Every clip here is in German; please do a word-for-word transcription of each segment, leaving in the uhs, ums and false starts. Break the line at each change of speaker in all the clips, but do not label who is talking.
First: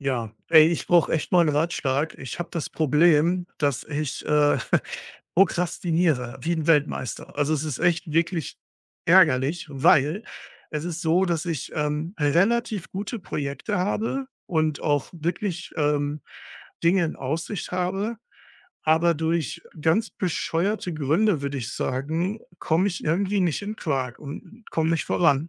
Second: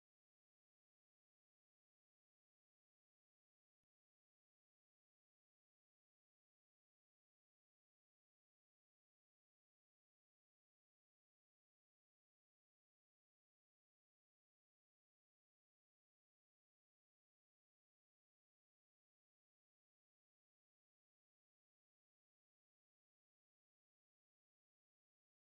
Ja, ey, ich brauche echt mal einen Ratschlag. Ich habe das Problem, dass ich, äh, prokrastiniere wie ein Weltmeister. Also, es ist echt wirklich ärgerlich, weil es ist so, dass ich, ähm, relativ gute Projekte habe und auch wirklich, ähm, Dinge in Aussicht habe. Aber durch ganz bescheuerte Gründe, würde ich sagen, komme ich irgendwie nicht in Quark und komme nicht voran.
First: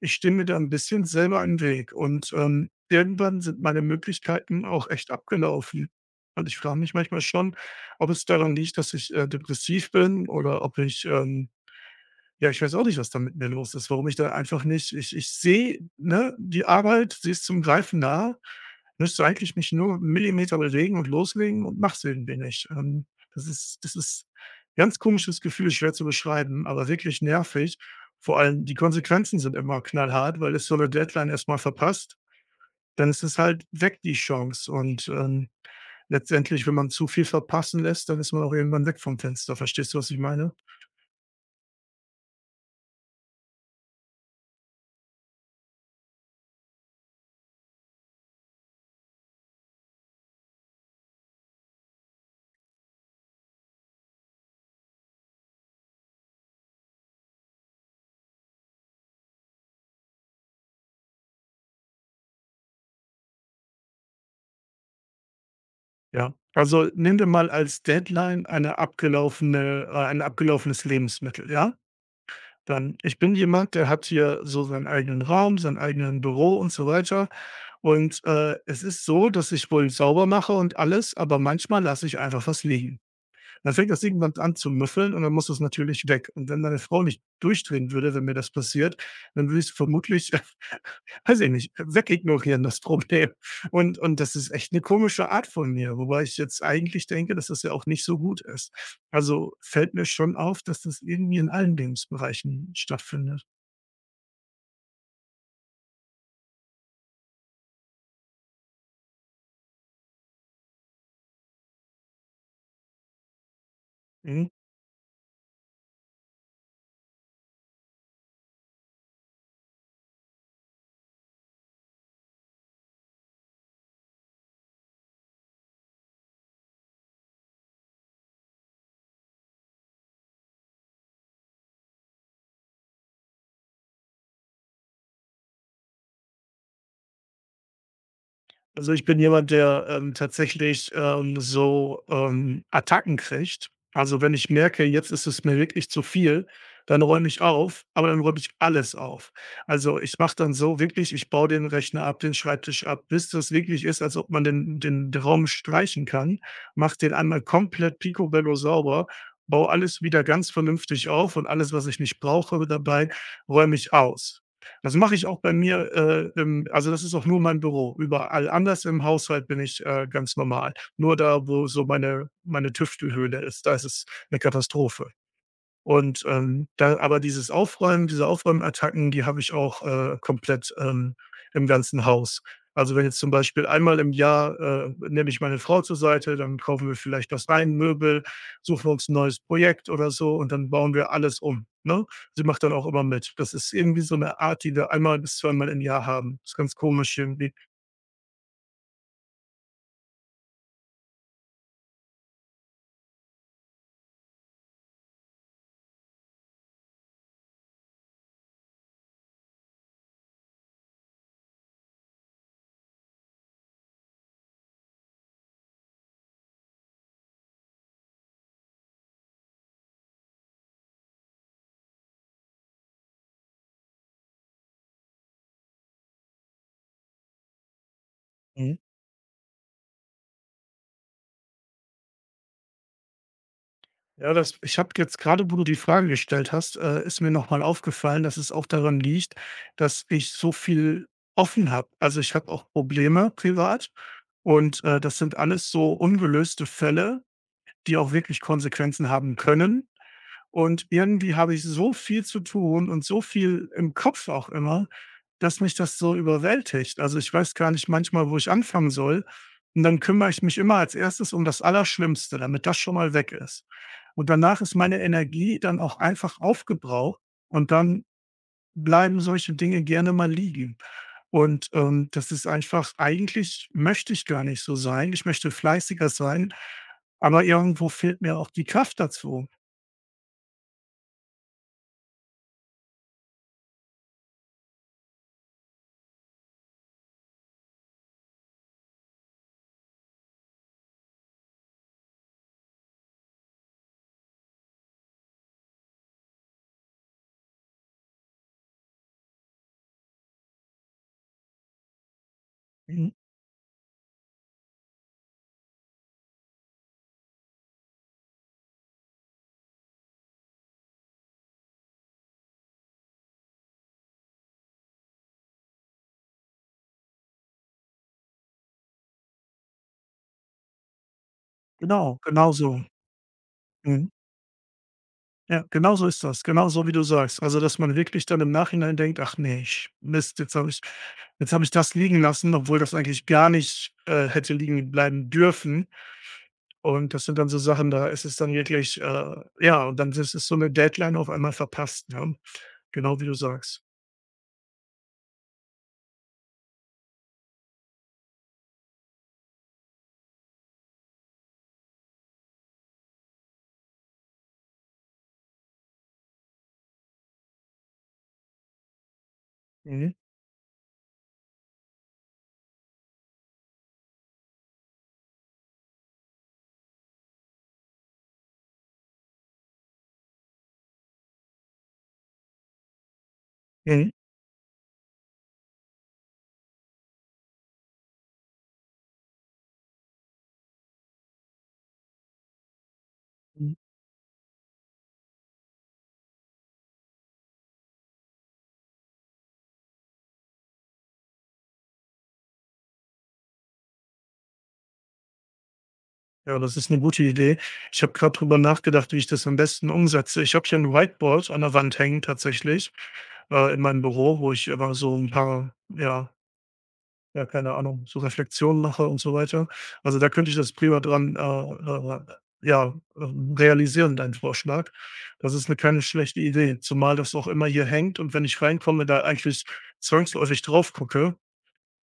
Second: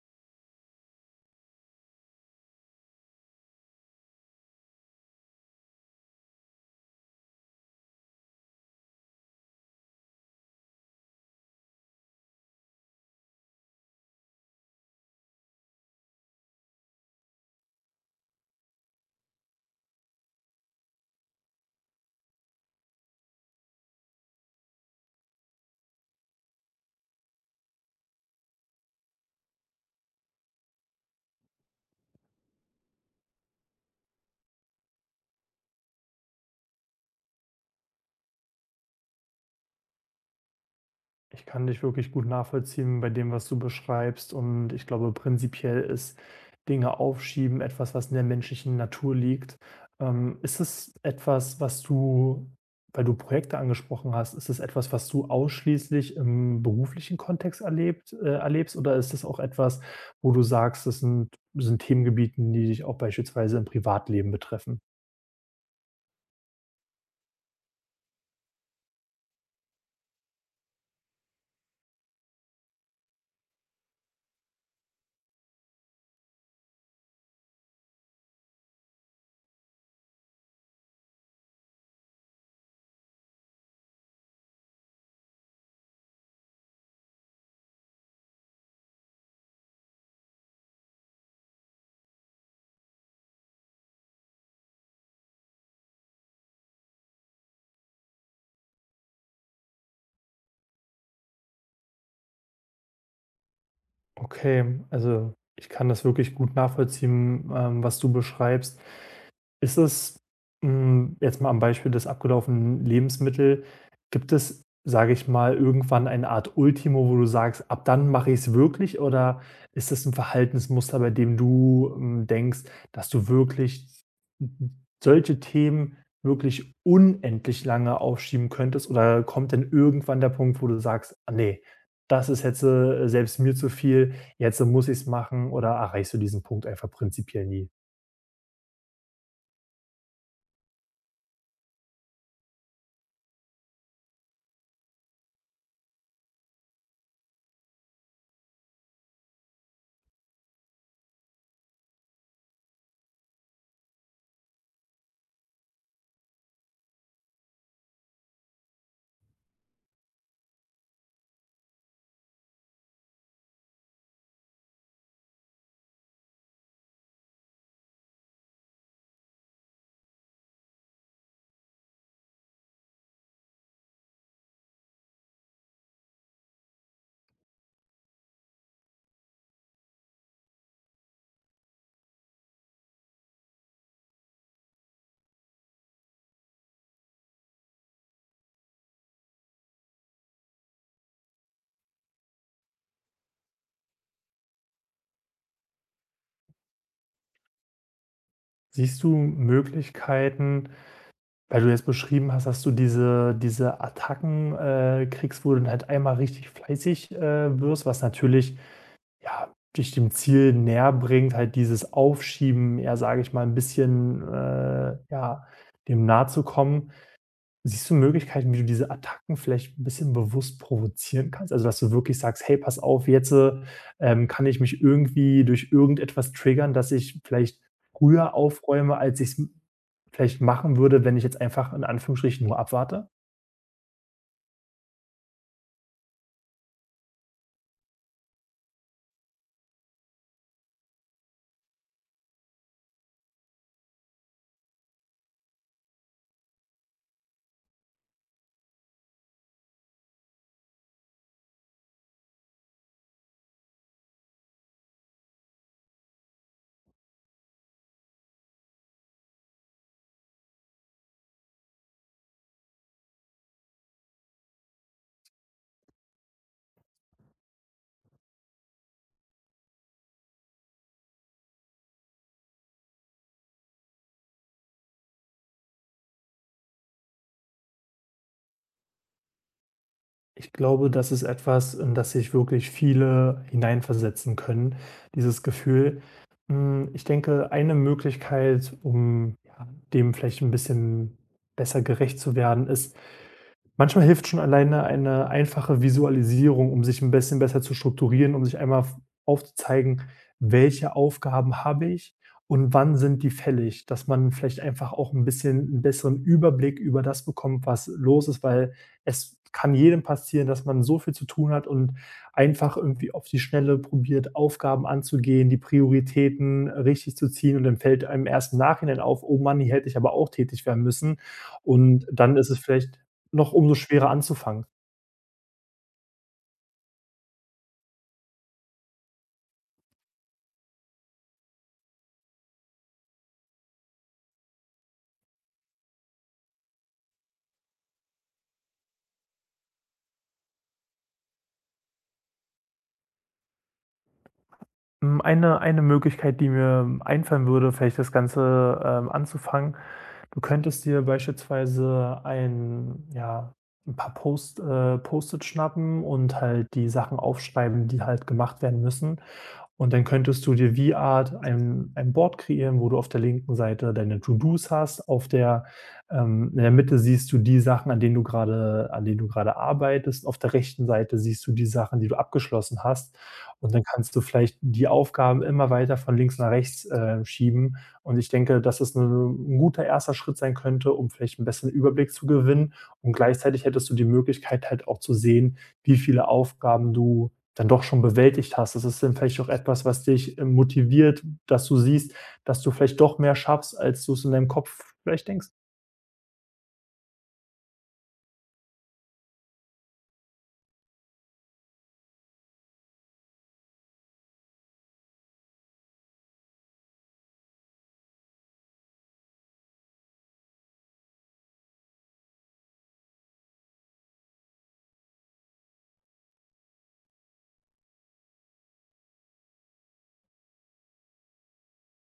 Ich stehe mir da ein bisschen selber im Weg und, ähm, irgendwann sind meine Möglichkeiten auch echt abgelaufen. Und ich frage mich manchmal schon, ob es daran liegt, dass ich, äh, depressiv bin oder ob ich, ähm ja, ich weiß auch nicht, was da mit mir los ist, warum ich da einfach nicht ich ich sehe, ne, die Arbeit, sie ist zum Greifen nah. Müsste eigentlich mich nur 'n Millimeter bewegen und loslegen und mache es irgendwie nicht. Ähm, das ist das ist ein ganz komisches Gefühl, schwer zu beschreiben, aber wirklich nervig. Vor allem die Konsequenzen sind immer knallhart, weil es so eine Deadline erstmal verpasst, dann ist es halt weg, die Chance und, ähm, letztendlich, wenn man zu viel verpassen lässt, dann ist man auch irgendwann weg vom Fenster. Verstehst du, was ich meine?
Ich kann dich wirklich gut nachvollziehen bei dem, was du beschreibst. Und ich glaube, prinzipiell ist Dinge aufschieben etwas, was in der menschlichen Natur liegt. Ähm, ist es etwas, was du, weil du Projekte angesprochen hast, ist es etwas, was du ausschließlich im beruflichen Kontext erlebt, äh, erlebst? Oder ist es auch etwas, wo du sagst, das sind, sind Themengebieten, die dich auch beispielsweise im Privatleben betreffen?
Ja, also nimm dir mal als Deadline eine abgelaufene äh, ein abgelaufenes Lebensmittel, ja? Dann ich bin jemand, der hat hier so seinen eigenen Raum, sein eigenen Büro und so weiter. Und, äh, es ist so, dass ich wohl sauber mache und alles, aber manchmal lasse ich einfach was liegen. Dann fängt das irgendwann an zu müffeln und dann muss das natürlich weg. Und wenn meine Frau nicht durchdrehen würde, wenn mir das passiert, dann würde ich's vermutlich weiß ich nicht, wegignorieren, das Problem. Und und das ist echt eine komische Art von mir, wobei ich jetzt eigentlich denke, dass das ja auch nicht so gut ist. Also, fällt mir schon auf, dass das irgendwie in allen Lebensbereichen stattfindet.
Okay, also ich kann das wirklich gut nachvollziehen, ähm, was du beschreibst. Ist es, hm, jetzt mal am Beispiel des abgelaufenen Lebensmittel gibt
Mhm.
es, sage ich mal, irgendwann eine Art Ultimo, wo du sagst: „Ab dann mache ich es wirklich“, oder ist das ein Verhaltensmuster, bei dem du, hm, denkst, dass du wirklich solche Themen wirklich unendlich lange aufschieben könntest? Oder kommt denn irgendwann der Punkt, wo du sagst: „Ah ne, das ist jetzt, äh, selbst mir zu viel, jetzt muss ich es machen“, oder erreichst du diesen Punkt einfach prinzipiell nie?
Also, ich bin jemand, der, ähm, tatsächlich, ähm, so, ähm, Attacken kriegt. Also, wenn ich merke, jetzt ist es mir wirklich zu viel, dann räume ich auf, aber dann räume ich alles auf. Also, ich mache dann so wirklich, ich baue den Rechner ab, den Schreibtisch ab, bis das wirklich ist, als ob man den den den Raum streichen kann, mache den einmal komplett picobello sauber, baue alles wieder ganz vernünftig auf und alles, was ich nicht brauche dabei, räume ich aus. Das mache ich auch bei mir, äh, im also, das ist auch nur mein Büro. Überall anders im Haushalt bin ich, äh, ganz normal. Nur da, wo so meine meine Tüftelhöhle ist, da ist es eine Katastrophe. Und, ähm, da aber dieses Aufräumen diese Aufräumattacken, die habe ich auch, äh, komplett, ähm, im ganzen Haus. Also, wenn jetzt zum Beispiel einmal im Jahr, äh, nehme ich meine Frau zur Seite, dann kaufen wir vielleicht was rein, Möbel, suchen uns ein neues Projekt oder so und dann bauen wir alles um, ne? Sie macht dann auch immer mit. Das ist irgendwie so eine Art, die wir einmal bis zweimal im Jahr haben. Das ist ganz komisch irgendwie.
Siehst du Möglichkeiten, weil du jetzt beschrieben hast, dass du diese diese Attacken, äh, kriegst, wo du dann halt einmal richtig fleißig, äh, wirst, was natürlich, ja, dich dem Ziel näher bringt, halt dieses Aufschieben eher, sage ich mal, ein bisschen, äh, ja, dem nahe zu kommen. Siehst du Möglichkeiten, wie du diese Attacken vielleicht ein bisschen bewusst provozieren kannst? Also, dass du wirklich sagst: „Hey, pass auf, jetzt, äh, ähm, kann ich mich irgendwie durch irgendetwas triggern, dass ich vielleicht früher aufräume, als ich es vielleicht machen würde, wenn ich jetzt einfach in Anführungsstrichen nur abwarte?“
Ja, das ich habe jetzt gerade, wo du die Frage gestellt hast, äh, ist mir nochmal aufgefallen, dass es auch daran liegt, dass ich so viel offen habe. Also, ich habe auch Probleme privat und, äh, das sind alles so ungelöste Fälle, die auch wirklich Konsequenzen haben können. Und irgendwie habe ich so viel zu tun und so viel im Kopf auch immer, dass mich das so überwältigt. Also, ich weiß gar nicht manchmal, wo ich anfangen soll. Und dann kümmere ich mich immer als Erstes um das Allerschlimmste, damit das schon mal weg ist. Und danach ist meine Energie dann auch einfach aufgebraucht und dann bleiben solche Dinge gerne mal liegen. Und, ähm, das ist einfach eigentlich möchte ich gar nicht so sein. Ich möchte fleißiger sein, aber irgendwo fehlt mir auch die Kraft dazu.
Ich glaube, das ist etwas, in das sich wirklich viele hineinversetzen können, dieses Gefühl. Hm, ich denke, eine Möglichkeit, um, ja, dem vielleicht ein bisschen besser gerecht zu werden, ist: Manchmal hilft schon alleine eine einfache Visualisierung, um sich ein bisschen besser zu strukturieren, um sich einmal v aufzuzeigen: „Welche Aufgaben habe ich und wann
Mhm,
sind die fällig?“ Dass man vielleicht einfach auch ein bisschen einen besseren Überblick über das bekommt, was los ist, weil es kann jedem passieren, dass man so viel zu tun hat und einfach irgendwie auf die Schnelle probiert, Aufgaben anzugehen, die Prioritäten richtig zu ziehen, und dann fällt einem erst im Nachhinein auf: „Oh Mann, hier hätte ich aber auch tätig werden müssen.“ Und
genau,
dann ist
genau
es
so.
vielleicht noch umso
Mhm.
schwerer anzufangen.
Ja, genau so ist das. Genau so, wie du sagst. Also, dass man wirklich dann im Nachhinein denkt: „Ach nee, ich Mist, jetzt habe ich jetzt habe ich das liegen lassen, obwohl das eigentlich gar nicht, äh, hätte liegen bleiben dürfen.“ Und das sind dann so Sachen, da ist es dann wirklich, äh ja, und dann ist es so eine Deadline auf einmal verpasst, ne? Genau wie du sagst.
Hm, eine eine Möglichkeit, die mir einfallen würde, vielleicht das Ganze, ähm, anzufangen. Du könntest dir beispielsweise ein, ja, ein paar Post äh, Post-it schnappen und halt die Sachen aufschreiben, die halt gemacht werden müssen. Und dann
Mhm,
könntest du dir wie Art ein ein Board kreieren, wo du auf der linken Seite deine To-dos hast, auf der ähm, in der Mitte siehst du die Sachen, an denen du gerade an denen du gerade arbeitest. Auf der rechten Seite siehst du die Sachen, die du abgeschlossen hast. Und dann
mhm,
kannst du vielleicht die Aufgaben immer weiter von links nach rechts, äh, schieben. Und ich denke, dass es ein guter erster Schritt sein könnte, um vielleicht einen besseren Überblick zu gewinnen. Und gleichzeitig
mhm.
hättest du die Möglichkeit, halt auch zu sehen, wie viele Aufgaben du dann doch schon bewältigt hast. Das ist dann vielleicht auch etwas, was dich, äh, motiviert, dass du siehst, dass du vielleicht doch mehr schaffst, als du es in deinem Kopf vielleicht denkst.
Ja, das ist eine gute Idee. Ich habe gerade drüber nachgedacht, wie ich das am besten umsetze. Ich habe hier 'n Whiteboard an der Wand hängen tatsächlich, äh, in meinem Büro, wo ich immer so ein paar, ja Ja, keine Ahnung, so Reflexionen mache und so weiter. Also, da könnte ich das prima dran, äh, äh, ja, ähm, realisieren, deinen Vorschlag. Das ist 'ne keine schlechte Idee, zumal das auch immer hier hängt und wenn ich reinkomme, da eigentlich zwangsläufig drauf gucke,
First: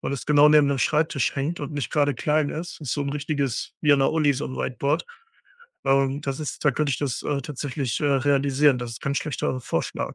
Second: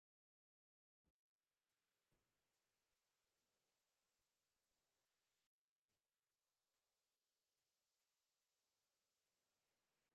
weil es genau neben dem Schreibtisch hängt und nicht gerade klein ist. Ist so ein richtiges wie an der Uni so 'n Whiteboard. Ähm, das ist da könnte ich das, äh, tatsächlich, äh, realisieren. Das ist kein schlechter Vorschlag,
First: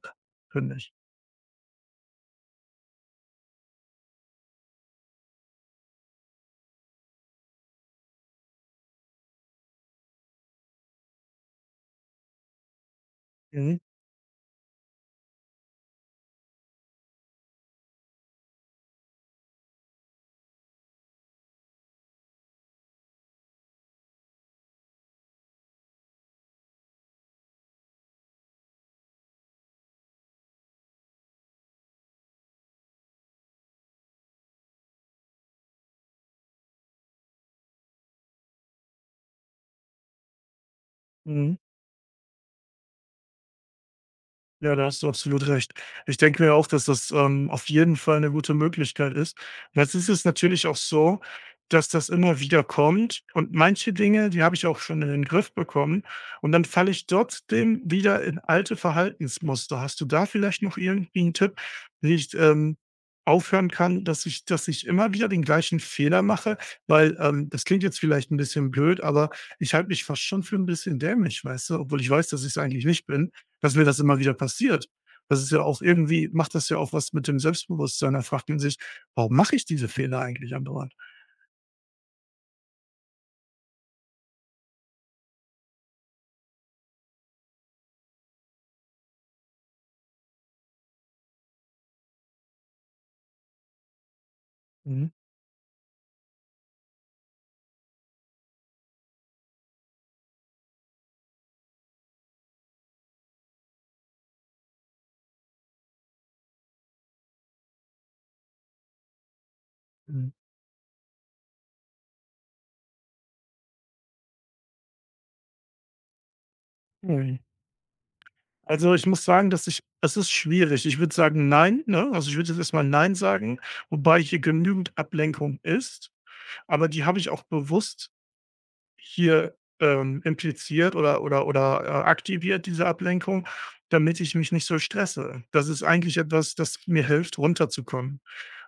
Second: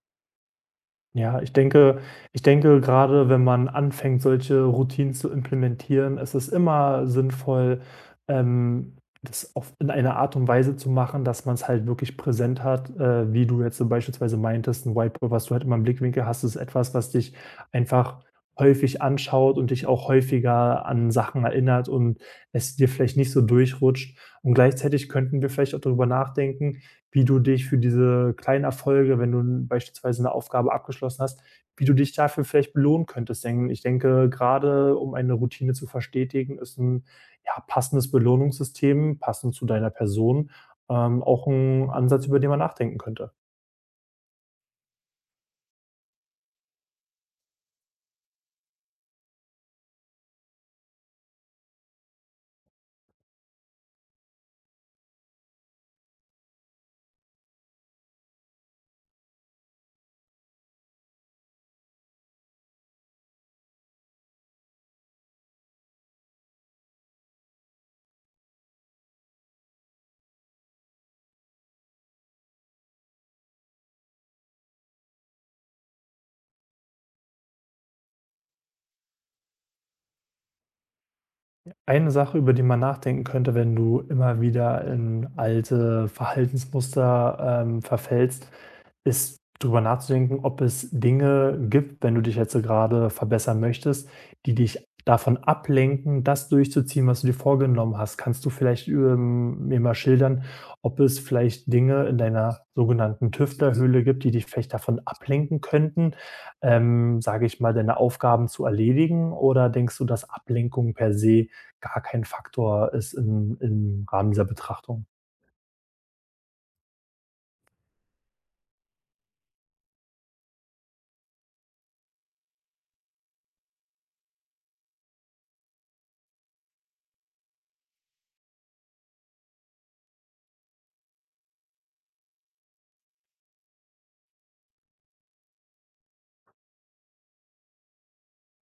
finde ich.
Ja, ich denke ich denke, gerade wenn man anfängt, solche Routinen zu implementieren, ist es immer sinnvoll, ähm, das auf in einer Art und Weise zu machen, dass man es halt wirklich präsent hat, äh, wie du jetzt
Mhm,
so beispielsweise meintest, ein Whiteboard, was du halt immer im Blickwinkel hast, ist etwas, was dich einfach häufig anschaut und dich auch häufiger an Sachen erinnert und es dir vielleicht nicht so durchrutscht. Und gleichzeitig könnten wir vielleicht auch darüber nachdenken, wie du dich für diese kleinen Erfolge, wenn du beispielsweise eine Aufgabe abgeschlossen hast, wie du dich dafür vielleicht belohnen könntest. Denn ich denke, gerade um eine Routine zu verstetigen, ist ein, ja, passendes Belohnungssystem, passend zu deiner Person, ähm, auch
mhm.
ein Ansatz, über den man nachdenken könnte.
Ja, da hast du absolut recht. Ich denke mir auch, dass das, ähm, auf jeden Fall eine gute Möglichkeit ist. Jetzt ist es natürlich auch so, dass das immer wieder kommt und manche Dinge, die habe ich auch schon in den Griff bekommen und dann falle ich trotzdem wieder in alte Verhaltensmuster. Hast du da vielleicht noch irgendwie einen Tipp, wie ich, ähm, aufhören kann, dass ich dass ich immer wieder den gleichen Fehler mache? Weil, ähm, das klingt jetzt vielleicht ein bisschen blöd, aber ich halte mich fast schon für ein bisschen dämlich, weißt du, obwohl ich weiß, dass ich es eigentlich nicht bin dass mir das immer wieder passiert. Das ist ja auch irgendwie macht das ja auch was mit dem Selbstbewusstsein. Da fragt man sich: „Warum mache ich diese Fehler eigentlich andauernd?“
Eine Sache, über die man nachdenken könnte, wenn du immer wieder in alte Verhaltensmuster, ähm, verfällst, ist drüber nachzudenken, ob es Dinge gibt, wenn du dich jetzt so gerade verbessern möchtest, die dich
Mhm,
davon ablenken, das durchzuziehen, was du dir vorgenommen hast. Kannst du vielleicht, ähm, mir mal schildern, ob es vielleicht Dinge in deiner sogenannten Tüftlerhöhle gibt, die dich vielleicht davon ablenken könnten, ähm, sage ich mal, deine Aufgaben zu erledigen? Oder denkst du, dass
mhm.
Ablenkung per se gar kein Faktor ist im im Rahmen dieser Betrachtung?
Mhm. Also, ich muss sagen, dass ich es ist schwierig. Ich würde sagen: „Nein“, ne? Also, ich würde jetzt erst mal „Nein“ sagen, wobei hier genügend Ablenkung ist, aber die habe ich auch bewusst hier, ähm, impliziert oder oder oder, äh, aktiviert, diese Ablenkung, damit ich mich nicht so stresse. Das ist eigentlich etwas, das mir hilft, runterzukommen.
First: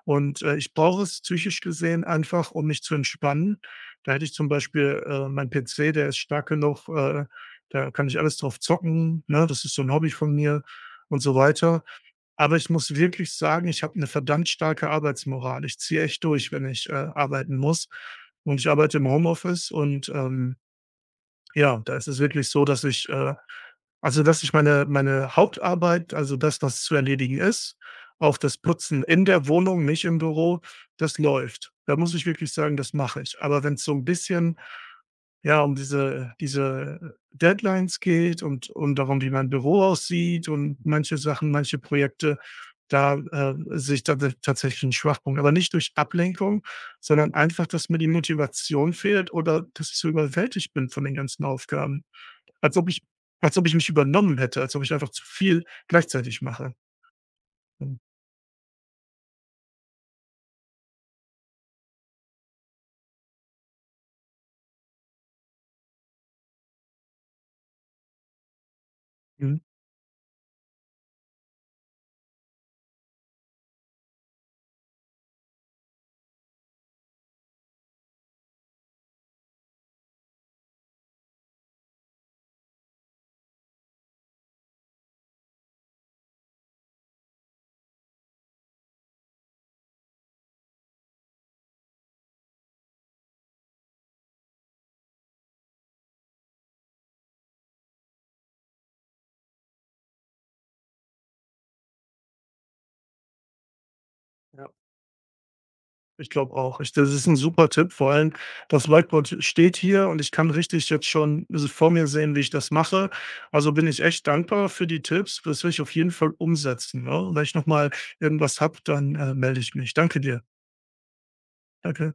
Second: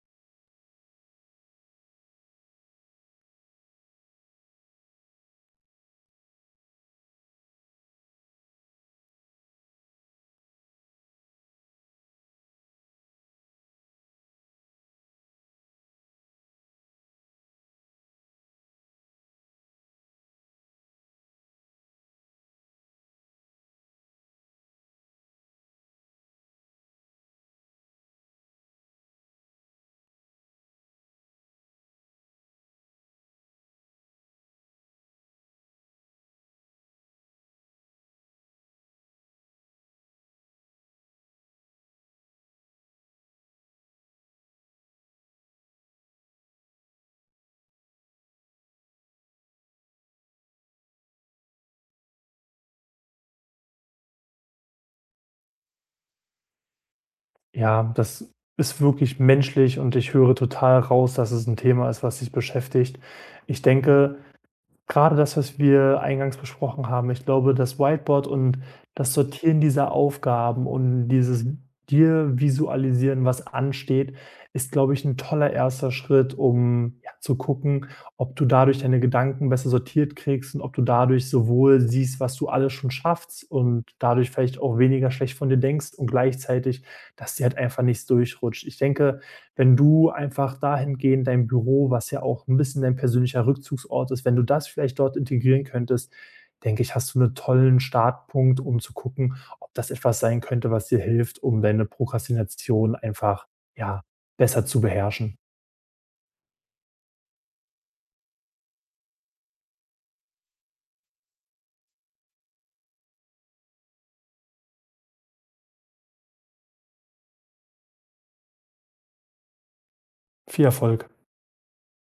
Und, äh, ich brauche es psychisch gesehen einfach, um mich zu entspannen. Da hätte ich zum Beispiel, äh, meinen P C, der ist stark genug, äh, da kann ich alles drauf zocken, ne? Das ist so ein Hobby von mir und so weiter. Aber ich muss wirklich sagen, ich habe eine verdammt starke Arbeitsmoral. Ich ziehe echt durch, wenn ich, äh, arbeiten muss. Und ich arbeite im Homeoffice und, ähm ja, da ist es wirklich so, dass ich äh, also, dass ich meine meine Hauptarbeit, also das, was zu erledigen ist, auch das Putzen in der Wohnung, nicht im Büro, das läuft. Da muss ich wirklich sagen, das mache ich. Aber wenn es so ein bisschen, ja, um diese diese Deadlines geht und und darum, wie mein Büro aussieht und manche Sachen, manche Projekte, da, äh, sehe ich tats tatsächlich 'n Schwachpunkt, aber nicht durch Ablenkung, sondern einfach, dass mir die Motivation fehlt oder dass ich so überwältigt bin von den ganzen Aufgaben. Als ob ich als ob ich mich übernommen hätte, als ob ich einfach zu viel gleichzeitig mache.
Ja, das ist wirklich menschlich und ich höre total raus, dass es ein Thema ist, was dich beschäftigt. Ich denke, gerade das, was wir eingangs besprochen haben, ich glaube, das Whiteboard und das
Mhm.
Sortieren dieser Aufgaben und dieses dir visualisieren, was ansteht, ist, glaube ich, ein toller erster Schritt, um, ja, zu gucken, ob du dadurch deine Gedanken besser sortiert kriegst und ob du dadurch sowohl siehst, was du alles schon schaffst und dadurch vielleicht auch weniger schlecht von dir denkst und gleichzeitig, dass dir halt einfach nichts durchrutscht. Ich denke, wenn du einfach dahingehend dein Büro, was ja auch ein bisschen dein persönlicher Rückzugsort ist, wenn du das vielleicht dort integrieren könntest, denke ich, hast du einen tollen Startpunkt, um zu gucken, ob das etwas sein könnte, was dir hilft, um deine Prokrastination einfach, ja, besser
Ja,
zu beherrschen.
ich glaube auch. Ich das ist ein super Tipp, vor allem das Whiteboard steht hier und ich kann richtig jetzt schon vor mir sehen, wie ich das mache. Also, bin ich echt dankbar für die Tipps. Das will ich auf jeden Fall umsetzen, ne? Und wenn ich noch mal irgendwas habe, dann, äh, melde ich mich. Danke dir.
Viel Erfolg.
Danke.